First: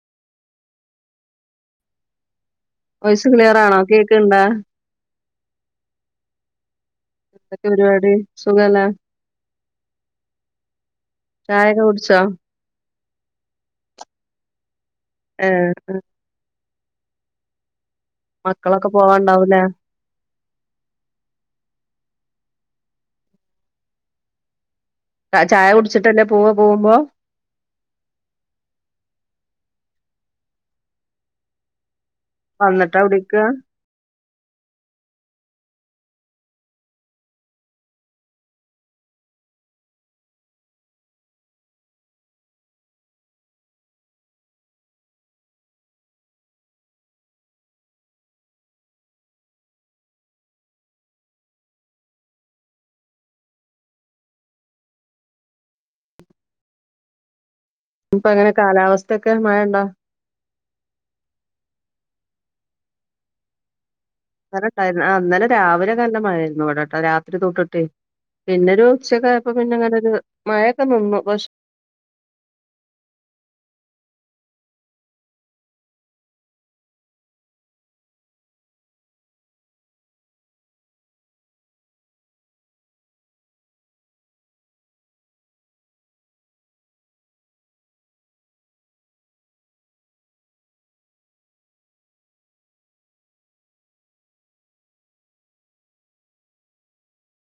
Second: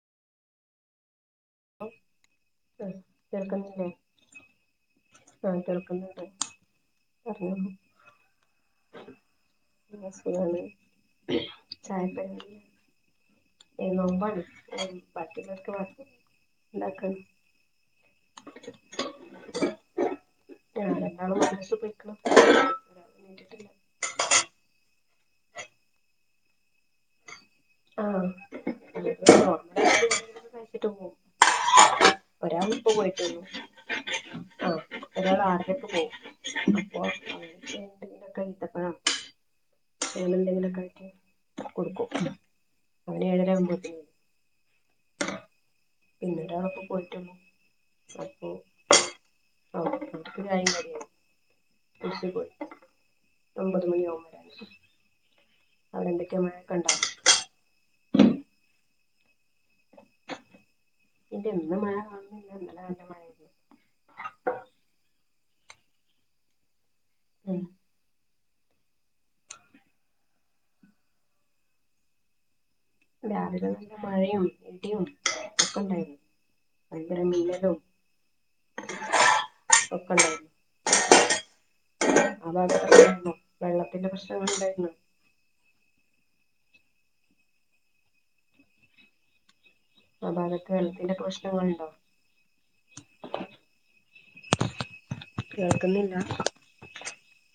Voice clear ആണോ കേൾക്കുന്നില്ലേ. കേക്ക്ണ്ടാ ആഹ് കേൾക്കുന്നുണ്ട്. എന്തൊക്കെ പറഞ്ഞോളൂ പരിപാടി. സുഖന്നേ പിള്ളേർ സ്‌കൂളിന്ന് വന്നു. ചായൊക്കെ ചായ കുടിച്ചോ പരിപാടി. ഏയോമ്പാണ്. ഇപ്പാക്ക് [unintelligible] ഏഹ് വേണ്ടി ഉണ്ടാക്കാണ് മക്കളൊക്കെ പോവാണ്ടാവൂലേ പിക്കട്ടില്ല [inaudible] ചായ കുടിച്ചിട്ടല്ലേ പോവുക. പോകുമ്പോ ആഹ്. [inaudible] കഴിച്ചിട്ട് പോകും ഒരാൾ ഇപ്പോ വന്നിട്ടാ പോയിട്ടു ഉള്ളു. കുടിക്കാ ആ ഒരാൾ ആറരക്ക് പോകും. അപ്പം ഈത്തപ്പഴം വേറെ എന്തെങ്കിലൊക്കെ ആക്കി കൊടുക്കും ഇവിടെ ഏഴര ആവുമ്പത്തേക്കും പോവും ഇവിടെ ഇപ്പം പോയിട്ടുള്ളൂ ബാക്കി നമക്ക് ചായയും കടിയും ഒമ്പത് മണിയാവും വരാന്. അവിടെ എന്തൊക്കെയാ മഴയൊക്കെ ഉണ്ടോ ഇപ്പ എങ്ങനെ കാലാവസ്ഥയൊക്കെ മഴയുണ്ടോ. പിന്നെ ഇന്ന്. മഴ കാണന്നില്ല. ഇന്നലെ നല്ല മഴയായിരുന്നു. ഇന്നലെ ഇണ്ടായിരുന്നു ഇന്നലെ രാവിലെ നല്ല മഴയായിരുന്നു. ഇവിടോട്ടോ രാത്രി തൊട്ടിട്ടെ. പിന്നെ ഒരു ഉച്ച ആയപ്പോ പിന്നെ അങ്ങനെ ഒരു മഴയൊക്കെ നിന്നു. രാവിലെ തുടങ്ങി മഴയും ഇടിയും ഒക്കെ ഉണ്ടായി. വയക്കര മിന്നലും ഒക്കെ ഉണ്ടായി. അതാത് പ്രശ്നമായിരുന്നു. വെള്ളത്തിന്റെ പ്രശ്നങ്ങൾ ഉണ്ടായിരുന്നു. ആ ഭാഗത്ത് വെള്ളത്തിന്റെ പ്രശ്നങ്ങൾ ഉണ്ടോ. കേൾക്കുന്നില്ല.